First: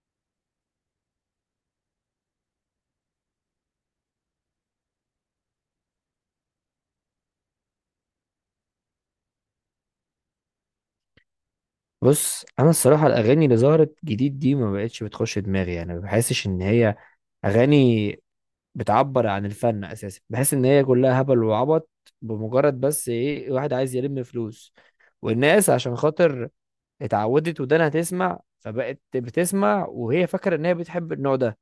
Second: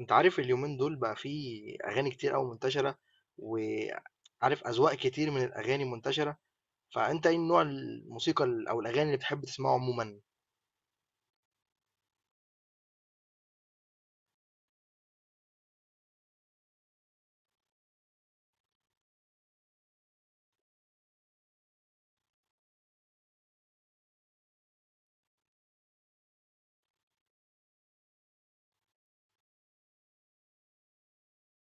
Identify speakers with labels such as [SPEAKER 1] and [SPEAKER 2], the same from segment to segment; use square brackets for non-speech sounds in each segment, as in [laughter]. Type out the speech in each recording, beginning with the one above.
[SPEAKER 1] أنت عارف اليومين دول بقى فيه أغاني كتير أوي منتشرة، وعارف أذواق كتير من الأغاني منتشرة، فأنت إيه نوع الموسيقى أو الأغاني اللي بتحب تسمعه عمومًا؟
[SPEAKER 2] بص انا الصراحه الاغاني اللي ظهرت جديد دي ما بقتش بتخش دماغي. ما بحسش ان هي اغاني بتعبر عن الفن اساسا. بحس ان هي كلها هبل وعبط، بمجرد بس واحد عايز يلم فلوس، والناس عشان خاطر اتعودت ودانها تسمع فبقت بتسمع وهي فاكره ان هي بتحب النوع ده.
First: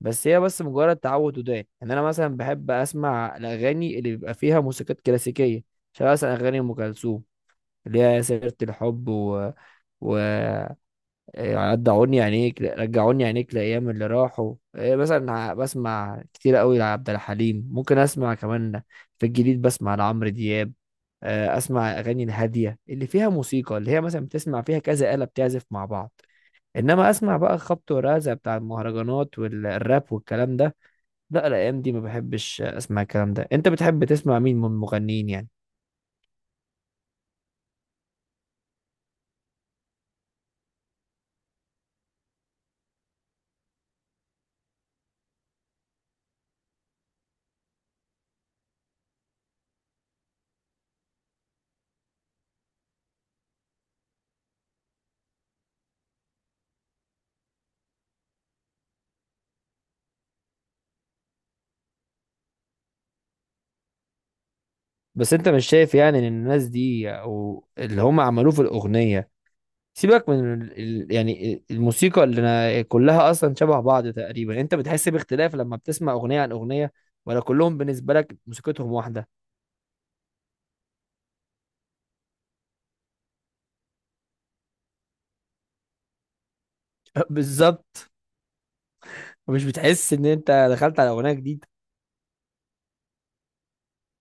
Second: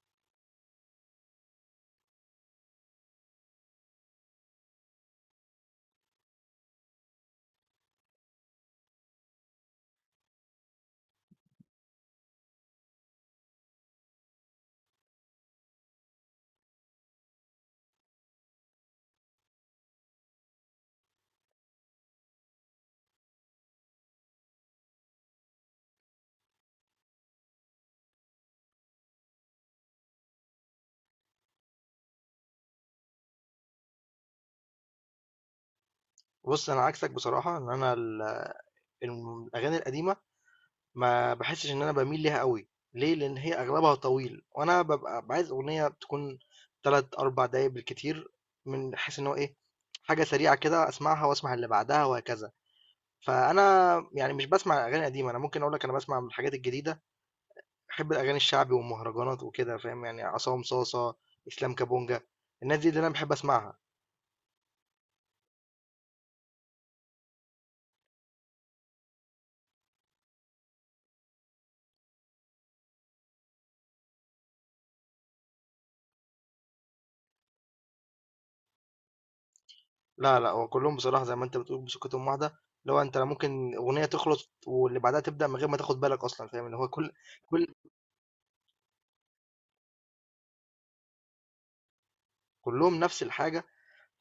[SPEAKER 2] بس هي بس مجرد تعود ودان. ان انا مثلا بحب اسمع الاغاني اللي بيبقى فيها موسيقات كلاسيكيه، شبه مثلا اغاني ام كلثوم اللي هي سيره الحب و... رجعوني عينيك، رجعوني عينيك لأيام اللي راحوا. بسمع كتير قوي لعبد الحليم. ممكن أسمع كمان في الجديد، بسمع لعمرو دياب. أسمع أغاني الهادية اللي فيها موسيقى، اللي هي مثلا بتسمع فيها كذا آلة بتعزف مع بعض. إنما أسمع بقى خبط ورزع بتاع المهرجانات والراب والكلام ده، لا. الأيام دي ما بحبش أسمع الكلام ده. أنت بتحب تسمع مين من المغنيين يعني؟
[SPEAKER 1] بُص أنا عكسك بصراحة إن أنا ال الم الأغاني القديمة ما باحسش إن أنا باميل ليها أوي، ليه؟ لإن هي أغلبها طويل، وأنا بابقى عايز أغنية تكون 3، 4 دقايق بالكتير، من حيث إن هو إيه، حاجة سريعة كده أسمعها وأسمع اللي بعدها وهكذا، فأنا يعني مش باسمع أغاني قديمة، أنا ممكن أقول لك أنا باسمع من الحاجات الجديدة، باحب الأغاني الشعبي والمهرجانات وكده فاهم، يعني عصام صاصة، إسلام كابونجا، الناس دي اللي أنا باحب أسمعها.
[SPEAKER 2] بس أنت مش شايف يعني إن الناس دي أو اللي هم عملوه في الأغنية، سيبك من ال... ال- يعني الموسيقى اللي أنا كلها اصلا شبه بعض تقريبا، انت بتحس باختلاف لما بتسمع اغنيه عن اغنيه، ولا كلهم بالنسبه لك موسيقتهم واحده؟
[SPEAKER 1] لا لأ، هو كلّهم بصراحة زي ما أنت بتقول بسكتهم واحدة، اللي هو أنت لا ممكن أغنية تخلص واللي بعدها تبدأ من غير ما تاخد بالك أصلًا فاهم، اللي هو كل
[SPEAKER 2] [laughs]
[SPEAKER 1] كل
[SPEAKER 2] بالظبط. مش بتحس ان انت دخلت على اغنيه جديده؟
[SPEAKER 1] كلّهم نفس الحاجة،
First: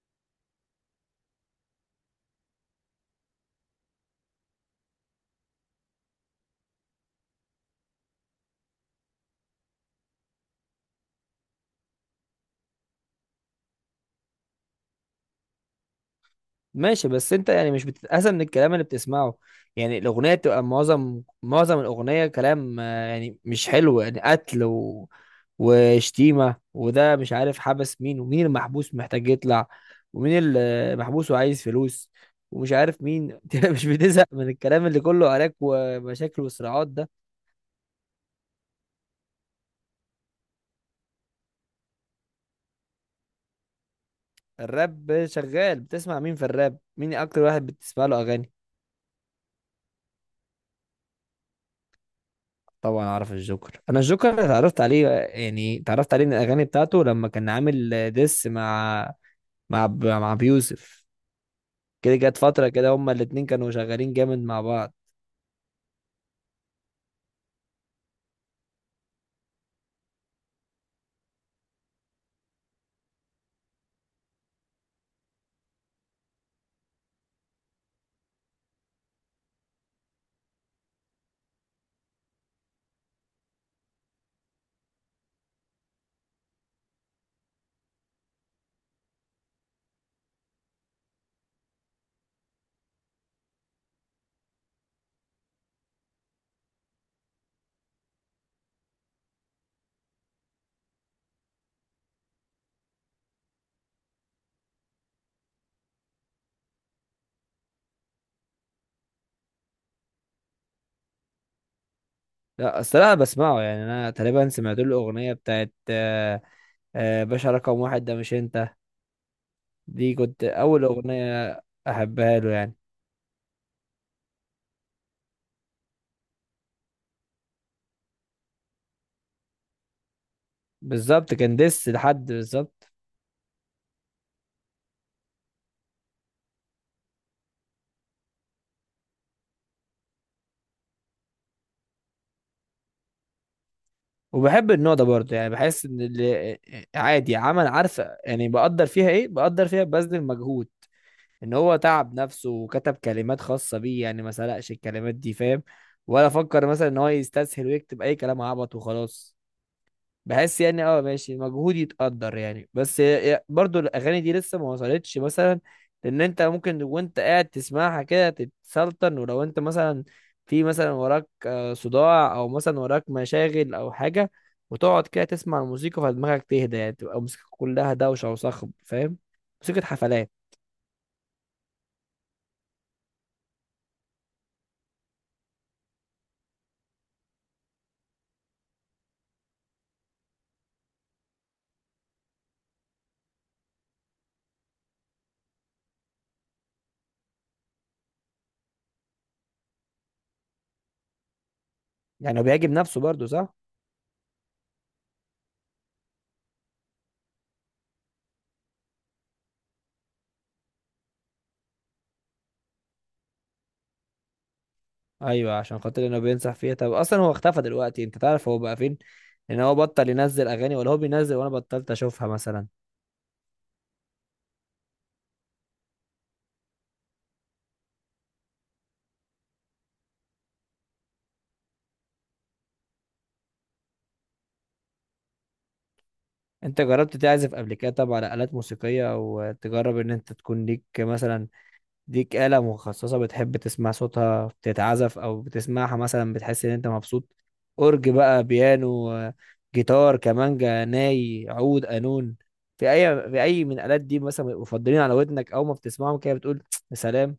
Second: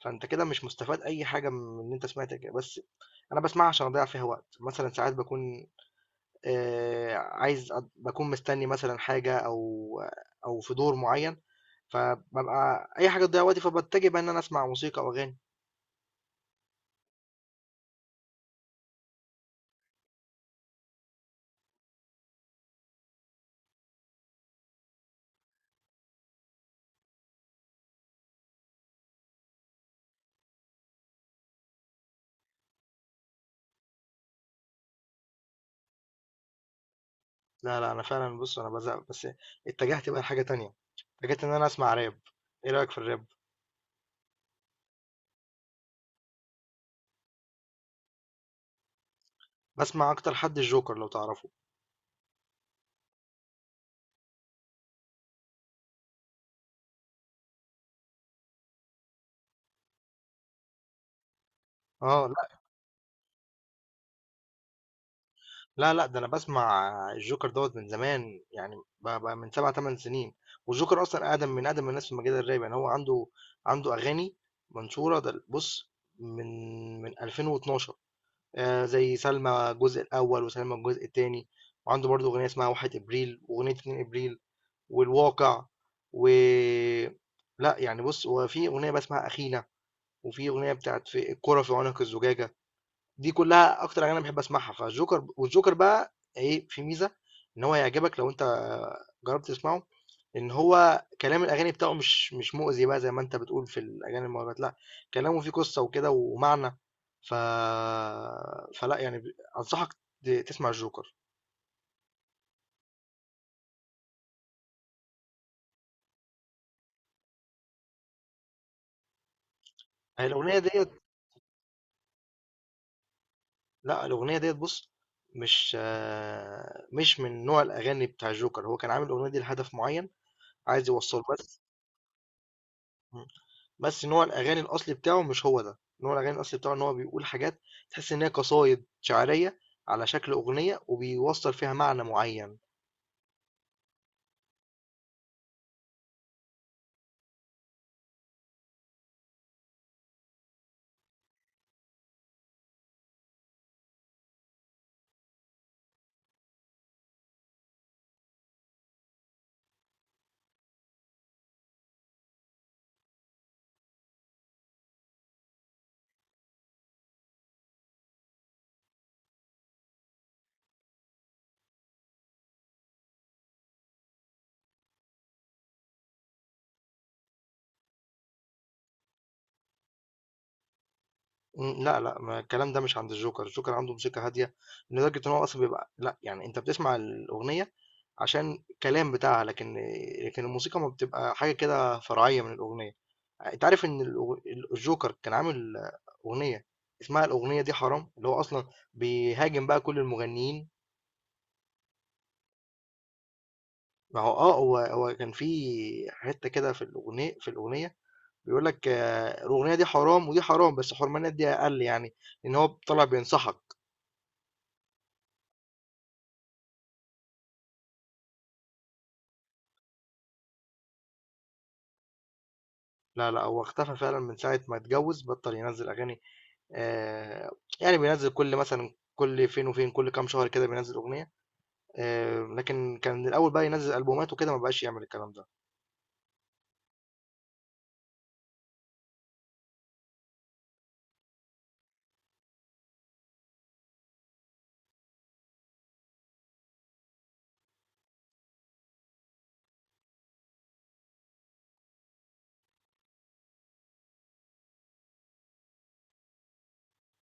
[SPEAKER 1] فأنت كده مش مستفاد أي حاجة من إن أنت سمعت بس أنا باسمعها عشان أضيّع فيها وقت، مثلًا ساعات باكون عايز أض باكون مستني مثلًا حاجة أو في دور معيّن، فبابقى أي حاجة تضيّع وقتي فباتجه بقى إن أنا أسمع موسيقى أو أغاني.
[SPEAKER 2] ماشي، بس انت يعني مش بتتأذى من الكلام اللي بتسمعه؟ يعني الأغنية بتبقى معظم الأغنية كلام. يعني مش حلو، يعني قتل وشتيمة وده مش عارف، حبس مين، ومين المحبوس محتاج يطلع، ومين المحبوس وعايز فلوس، ومش عارف مين [laughs] انت مش بتزهق من الكلام اللي كله عراك ومشاكل وصراعات ده؟
[SPEAKER 1] لا لا، انا فعلا بص انا بزهق، بس اتجهت بقى لحاجه تانية، اتجهت ان انا اسمع راب. ايه رايك في الراب؟
[SPEAKER 2] الراب شغال. بتسمع مين في الراب؟ مين أكتر واحد بتسمع له أغاني؟
[SPEAKER 1] بسمع اكتر حد الجوكر لو تعرفه.
[SPEAKER 2] طبعا اعرف الجوكر. انا الجوكر اتعرفت عليه، يعني اتعرفت عليه من الاغاني بتاعته لما كان عامل ديس مع مع بيوسف. كده
[SPEAKER 1] اه
[SPEAKER 2] جت
[SPEAKER 1] لا
[SPEAKER 2] فتره كده هما الاتنين كانوا شغالين جامد مع بعض.
[SPEAKER 1] لا لا، ده انا بسمع الجوكر دوت من زمان، يعني بقى من 7 8 سنين، والجوكر اصلا اقدم من اقدم الناس في مجال الراب، يعني هو عنده اغاني منشوره، ده بص من 2012، آه زي سلمى الجزء الاول وسلمى الجزء الثاني، وعنده برضه اغنيه اسمها 1 ابريل واغنيه 2 ابريل والواقع، و لأ، يعني بُص، هو في أغنية بقى اسمها أخينا، وفي أغنية بتاعة في الكرة في عنق الزجاجة، دي كلّها أكتر أغاني أنا باحب أسمعها، فالجوكر، والجوكر بقى إيه، في ميزة إن هو هيعجبك لو أنت جرّبت تسمعه، إن هو كلام الأغاني بتاعه مش مؤذي بقى زي ما أنت بتقول في الأغاني المهرجانات، لأ، كلامه فيه قصّة وكده ومعنى، ف فلأ، يعني أنصحك تسمع الجوكر.
[SPEAKER 2] لا اصل انا بسمعه. يعني انا تقريبا سمعت له الاغنيه بتاعت باشا رقم واحد. ده مش انت؟ دي
[SPEAKER 1] هي
[SPEAKER 2] كنت
[SPEAKER 1] الأغنية
[SPEAKER 2] اول
[SPEAKER 1] ديّة،
[SPEAKER 2] اغنيه احبها له يعني.
[SPEAKER 1] لأ، الأغنية ديّة بُص، مش من نوع الأغاني بتاع الجوكر، هو كان عامل الأغنية دي لهدف معيّن عايز يوصّله،
[SPEAKER 2] بالظبط، كان
[SPEAKER 1] بس.
[SPEAKER 2] ديس لحد، بالظبط.
[SPEAKER 1] إمم، بس نوع الأغاني الأصلي بتاعه مش هو ده، نوع الأغاني الأصلي بتاعه إن هو بيقول حاجات تحس إن هي قصايد شعرية على شكل أغنية وبيوصّل فيها معنى معيّن.
[SPEAKER 2] وبحب النوع ده برضه يعني. بحس ان اللي عادي، عمل عارفه يعني. بقدر فيها ايه؟ بقدر فيها ببذل مجهود، ان هو تعب نفسه وكتب كلمات خاصة بيه يعني، ما سرقش الكلمات دي، فاهم؟ ولا فكر مثلا ان هو يستسهل ويكتب اي كلام عبط وخلاص. بحس يعني اه، ماشي، مجهود يتقدر يعني. بس برضو الاغاني دي لسه ما وصلتش مثلا ان انت ممكن وانت قاعد تسمعها كده تتسلطن، ولو انت مثلا في مثلا وراك صداع، او مثلا وراك مشاغل او حاجة، وتقعد كده تسمع الموسيقى فدماغك تهدى. يعني تبقى الموسيقى كلها دوشة وصخب، فاهم؟ موسيقى حفلات.
[SPEAKER 1] لأ، لأ، ما الكلام ده مش عند الجوكر، الجوكر عنده موسيقى هادية لدرجة إن هو أصلًا بيبقى لأ، يعني أنت بتسمع الأغنية عشان الكلام بتاعها، لكن الموسيقى ما بتبقى حاجة كده فرعية من الأغنية. انت عارف ان الجوكر كان عامل اغنيه، اسمها الاغنيه دي حرام، اللي هو اصلا بيهاجم بقى كل المغنيين.
[SPEAKER 2] يعني هو بيعجب نفسه برضه، صح؟
[SPEAKER 1] ما هو هو كان في حته كده في الاغنيه بيقول لك آه، الاغنيه دي حرام ودي حرام، بس حرمانيات دي اقل، يعني ان هو طلع بينصحك.
[SPEAKER 2] ايوه، عشان خاطر انه بينصح فيها. طب اصلا هو اختفى دلوقتي. انت تعرف هو بقى فين؟ ان هو بطل ينزل اغاني، ولا هو بينزل وانا بطلت اشوفها مثلا؟
[SPEAKER 1] لا لا، هو اختفى فعلا من ساعه ما اتجوز، بطل ينزل اغاني، آه، يعني بينزل، كل فين وفين كل كام شهر كده بينزل اغنيه، آه، لكن كان الاول بقى ينزل البومات وكده ما بقاش يعمل الكلام ده.
[SPEAKER 2] انت جربت تعزف قبل كده؟ طب على آلات موسيقية؟ او تجرب ان انت تكون ليك مثلا ليك آلة مخصصة بتحب تسمع صوتها بتتعزف او بتسمعها مثلا بتحس ان انت مبسوط؟ اورج بقى، بيانو جيتار، كمانجا، ناي، عود، قانون؟ في اي من الآلات دي مثلا بيبقوا مفضلين على ودنك، او ما بتسمعهم كده بتقول [tsk] يا سلام؟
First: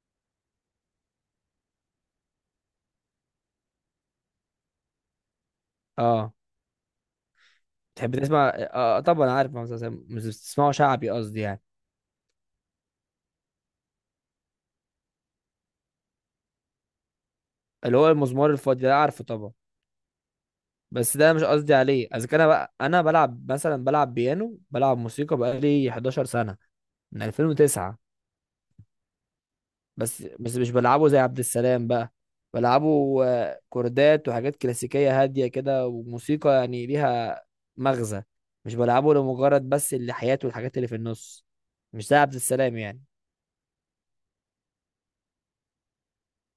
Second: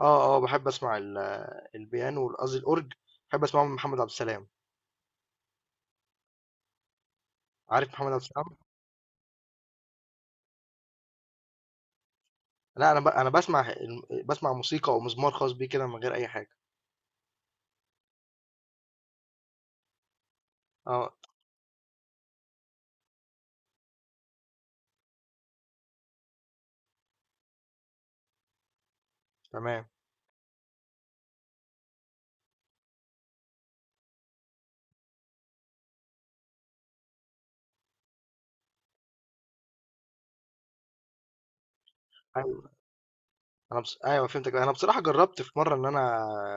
[SPEAKER 1] آه، آه، باحب أسمع البيانو قصدي الأورج، باحب أسمعه من محمد عبد السلام.
[SPEAKER 2] اه،
[SPEAKER 1] عارف محمد
[SPEAKER 2] تحب
[SPEAKER 1] عبد
[SPEAKER 2] تسمع
[SPEAKER 1] السلام؟
[SPEAKER 2] طبعا عارف مهندس عسام. مش بتسمعه شعبي قصدي يعني؟
[SPEAKER 1] لأ أنا، أنا باسمع موسيقى أو مزمار خاص بيه كده من غير أي حاجة.
[SPEAKER 2] اللي هو المزمار الفاضي ده، عارفه طبعا.
[SPEAKER 1] آه،
[SPEAKER 2] بس ده مش قصدي عليه. اذا كان انا بقى انا بلعب مثلا، بلعب بيانو، بلعب موسيقى بقالي 11 سنه، من 2009.
[SPEAKER 1] تمام.
[SPEAKER 2] بس مش بلعبه زي عبد السلام بقى. بلعبه كوردات وحاجات كلاسيكيه هاديه كده، وموسيقى يعني ليها مغزى. مش بلعبه لمجرد بس اللحيات والحاجات اللي في النص، مش زي عبد
[SPEAKER 1] أيوه،
[SPEAKER 2] السلام يعني.
[SPEAKER 1] أنا بص، أيوه فهمتك. أنا بصراحة جرّبت في مرّة إن أنا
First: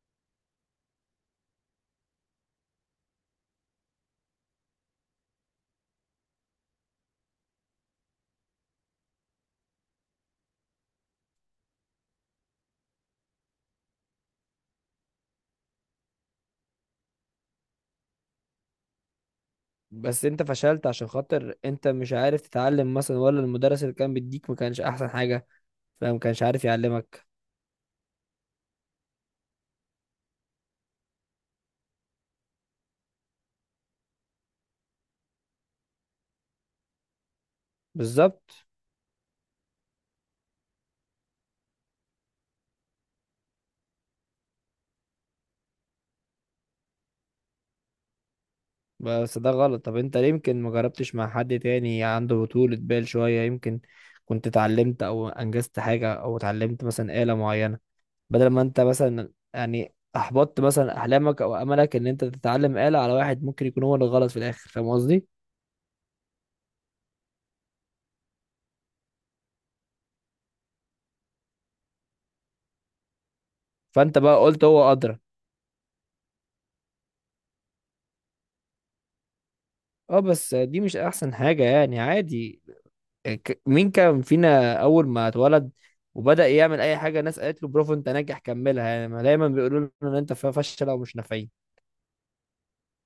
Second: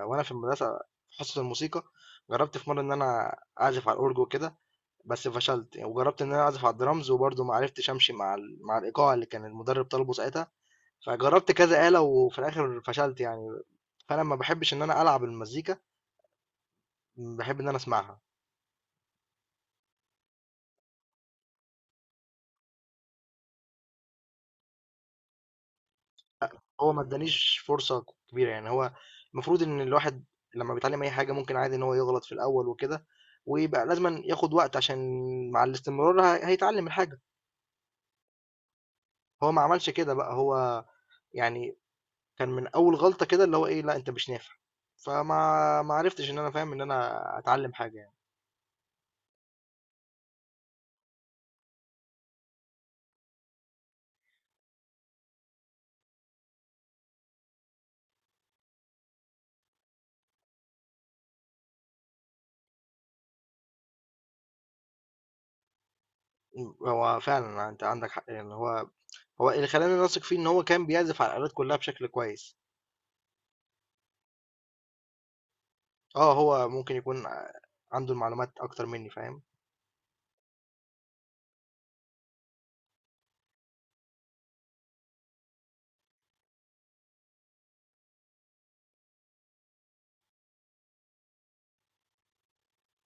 [SPEAKER 1] وأنا في المدرسة في حصة الموسيقى، جرّبت في مرّة إن أنا أعزف على الأورج وكده، بس فشلت، وجرّبت إن أنا أعزف على الدرامز وبرضه ما عرفتش أمشي مع مع الإيقاع اللي كان المُدرّب طالبه ساعتها، فجرّبت كذا آلة وفي الآخر فشلت يعني، فأنا ما باحبش إن أنا ألعب المزيكا، باحب إن أنا أسمعها.
[SPEAKER 2] بس انت فشلت عشان خاطر انت مش عارف تتعلم مثلا، ولا المدرس اللي كان بيديك ما كانش احسن حاجة فما كانش عارف
[SPEAKER 1] هو ما
[SPEAKER 2] يعلمك؟
[SPEAKER 1] ادّانيش فرصة كبيرة، يعني هو المفروض إن الواحد لمّا بيتعلّم أي حاجة ممكن عادي إن هو يغلط في الأول وكده، ويبقى لازمًا ياخد وقت عشان مع الاستمرار هيتعلّم الحاجة،
[SPEAKER 2] بالظبط.
[SPEAKER 1] هو ما عملش كده بقى، هو يعني كان من أول غلطة كده اللي هو إيه، لأ أنت مش نافع، فما ما عرفتش إن أنا فاهم إن أنا أتعلّم حاجة يعني.
[SPEAKER 2] بس ده غلط. طب انت ليه يمكن ما جربتش مع حد تاني عنده طولة بال شوية؟ يمكن كنت اتعلمت او انجزت حاجة، او اتعلمت مثلا آلة معينة، بدل ما انت مثلا يعني احبطت مثلا احلامك او املك ان انت تتعلم آلة على واحد ممكن يكون هو اللي غلط في الاخر، فاهم قصدي؟
[SPEAKER 1] هو فعلًا أنت عندك حق، يعني هو اللي خلّاني أثق فيه إن هو كان بيعزف على الآلات كلّها بشكل كويس،
[SPEAKER 2] فانت بقى قلت هو ادرى.
[SPEAKER 1] آه، هو ممكن يكون عنده المعلومات أكتر منّي، فاهم؟
[SPEAKER 2] اه، بس دي مش احسن حاجة يعني. عادي يعني. مين كان فينا اول ما اتولد وبدأ يعمل اي حاجه الناس قالت له برافو انت ناجح كملها؟ يعني ما دايما بيقولوا له ان انت فشله ومش نافعين.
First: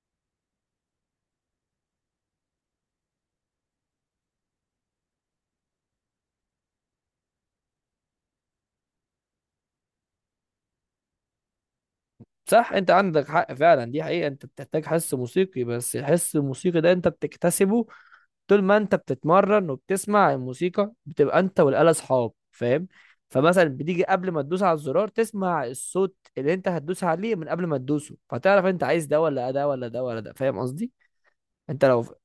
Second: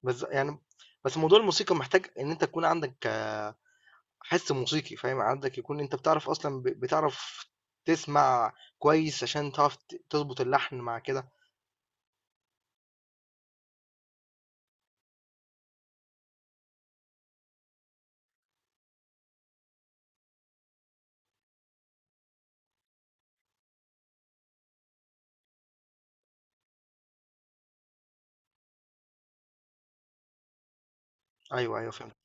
[SPEAKER 1] بس يعني بس موضوع الموسيقى محتاج إن أنت تكون عندك حِس موسيقي فاهم، عندك يكون أنت بتعرف أصلًا بتعرف تسمع كويس عشان تعرف تضبط اللحن مع كده.
[SPEAKER 2] صح، انت عندك حق فعلا. دي حقيقه، انت بتحتاج حس موسيقي. بس الحس الموسيقي ده انت بتكتسبه طول ما انت بتتمرن وبتسمع الموسيقى، بتبقى انت والآلة اصحاب، فاهم؟ فمثلا بتيجي قبل ما تدوس على الزرار تسمع الصوت اللي انت هتدوس عليه من قبل ما تدوسه، فتعرف انت عايز ده ولا ده ولا ده ولا ده، فاهم قصدي؟
[SPEAKER 1] أيوه،
[SPEAKER 2] انت
[SPEAKER 1] أيوه
[SPEAKER 2] لو
[SPEAKER 1] فهمت.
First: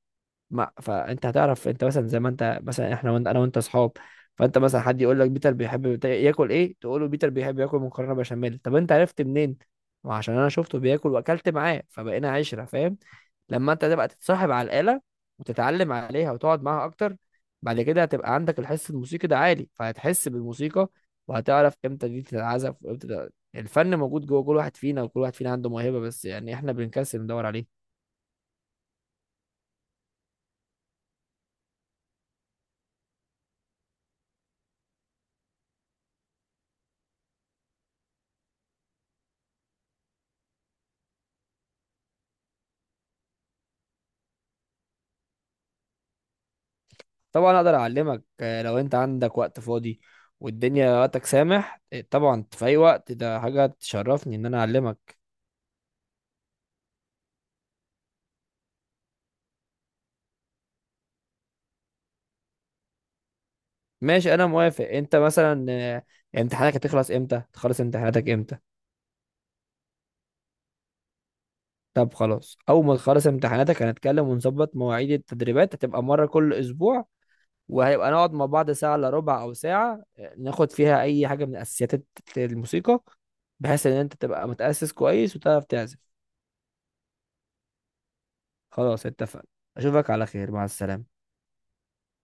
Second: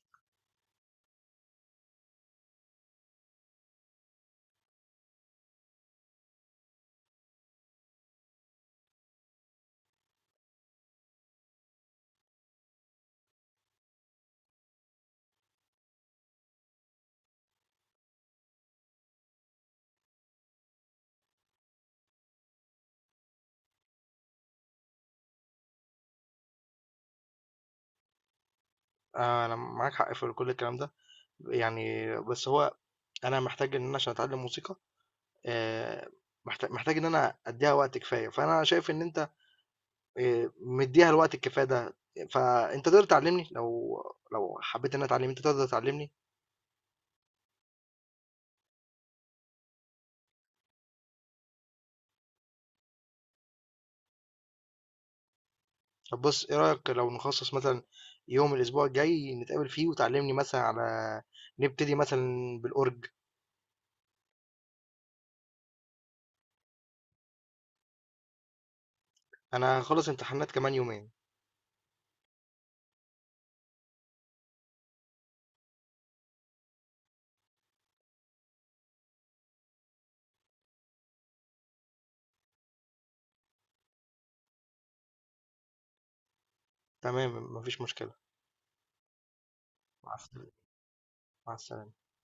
[SPEAKER 2] ما، فانت هتعرف. انت مثلا زي ما انت مثلا، احنا وانت، انا وانت اصحاب، فانت مثلا حد يقول لك بيتر بيحب ياكل ايه، تقول له بيتر بيحب ياكل مكرونه بشاميل. طب انت عرفت منين؟ ما عشان انا شفته بياكل واكلت معاه فبقينا عشره، فاهم؟ لما انت تبقى تتصاحب على الاله وتتعلم عليها وتقعد معاها اكتر، بعد كده هتبقى عندك الحس الموسيقي ده عالي، فهتحس بالموسيقى، وهتعرف امتى دي تتعزف وامتى ده. الفن موجود جوه كل واحد فينا، وكل واحد فينا عنده موهبه، بس يعني احنا بنكسل ندور عليه.
[SPEAKER 1] أنا معاك حق في كل الكلام ده، يعني بس هو أنا محتاج إن أنا عشان أتعلّم موسيقى، آآ محتاج إن أنا أدّيها وقت كفاية، فأنا شايف إن أنت مدّيها الوقت الكفاية ده، فأنت تقدر تعلّمني، لو حبّيت إن أنا أتعلّم، أنت تقدر تعلّمني؟
[SPEAKER 2] طبعا اقدر اعلمك. لو انت عندك وقت فاضي والدنيا وقتك سامح، طبعا، في اي وقت. ده حاجه تشرفني ان انا اعلمك.
[SPEAKER 1] طب بص ايه رأيك لو نخصص مثلا يوم الاسبوع الجاي نتقابل فيه وتعلمني مثلا، نبتدي مثلا بالأورج.
[SPEAKER 2] ماشي، انا موافق. انت مثلا امتحانك هتخلص امتى؟ تخلص امتحاناتك امتى؟
[SPEAKER 1] انا هخلص امتحانات كمان يومين.
[SPEAKER 2] طب خلاص، اول ما تخلص امتحاناتك هنتكلم ونظبط مواعيد التدريبات. هتبقى مره كل اسبوع، وهيبقى نقعد مع بعض ساعه الا ربع او ساعه، ناخد فيها اي حاجه من اساسيات الموسيقى، بحيث ان انت تبقى متاسس كويس وتعرف تعزف.
[SPEAKER 1] تمام، مفيش مشكلة.
[SPEAKER 2] خلاص، اتفقنا. اشوفك
[SPEAKER 1] مع
[SPEAKER 2] على
[SPEAKER 1] السلامة،
[SPEAKER 2] خير، مع السلامه.
[SPEAKER 1] مع السلامة.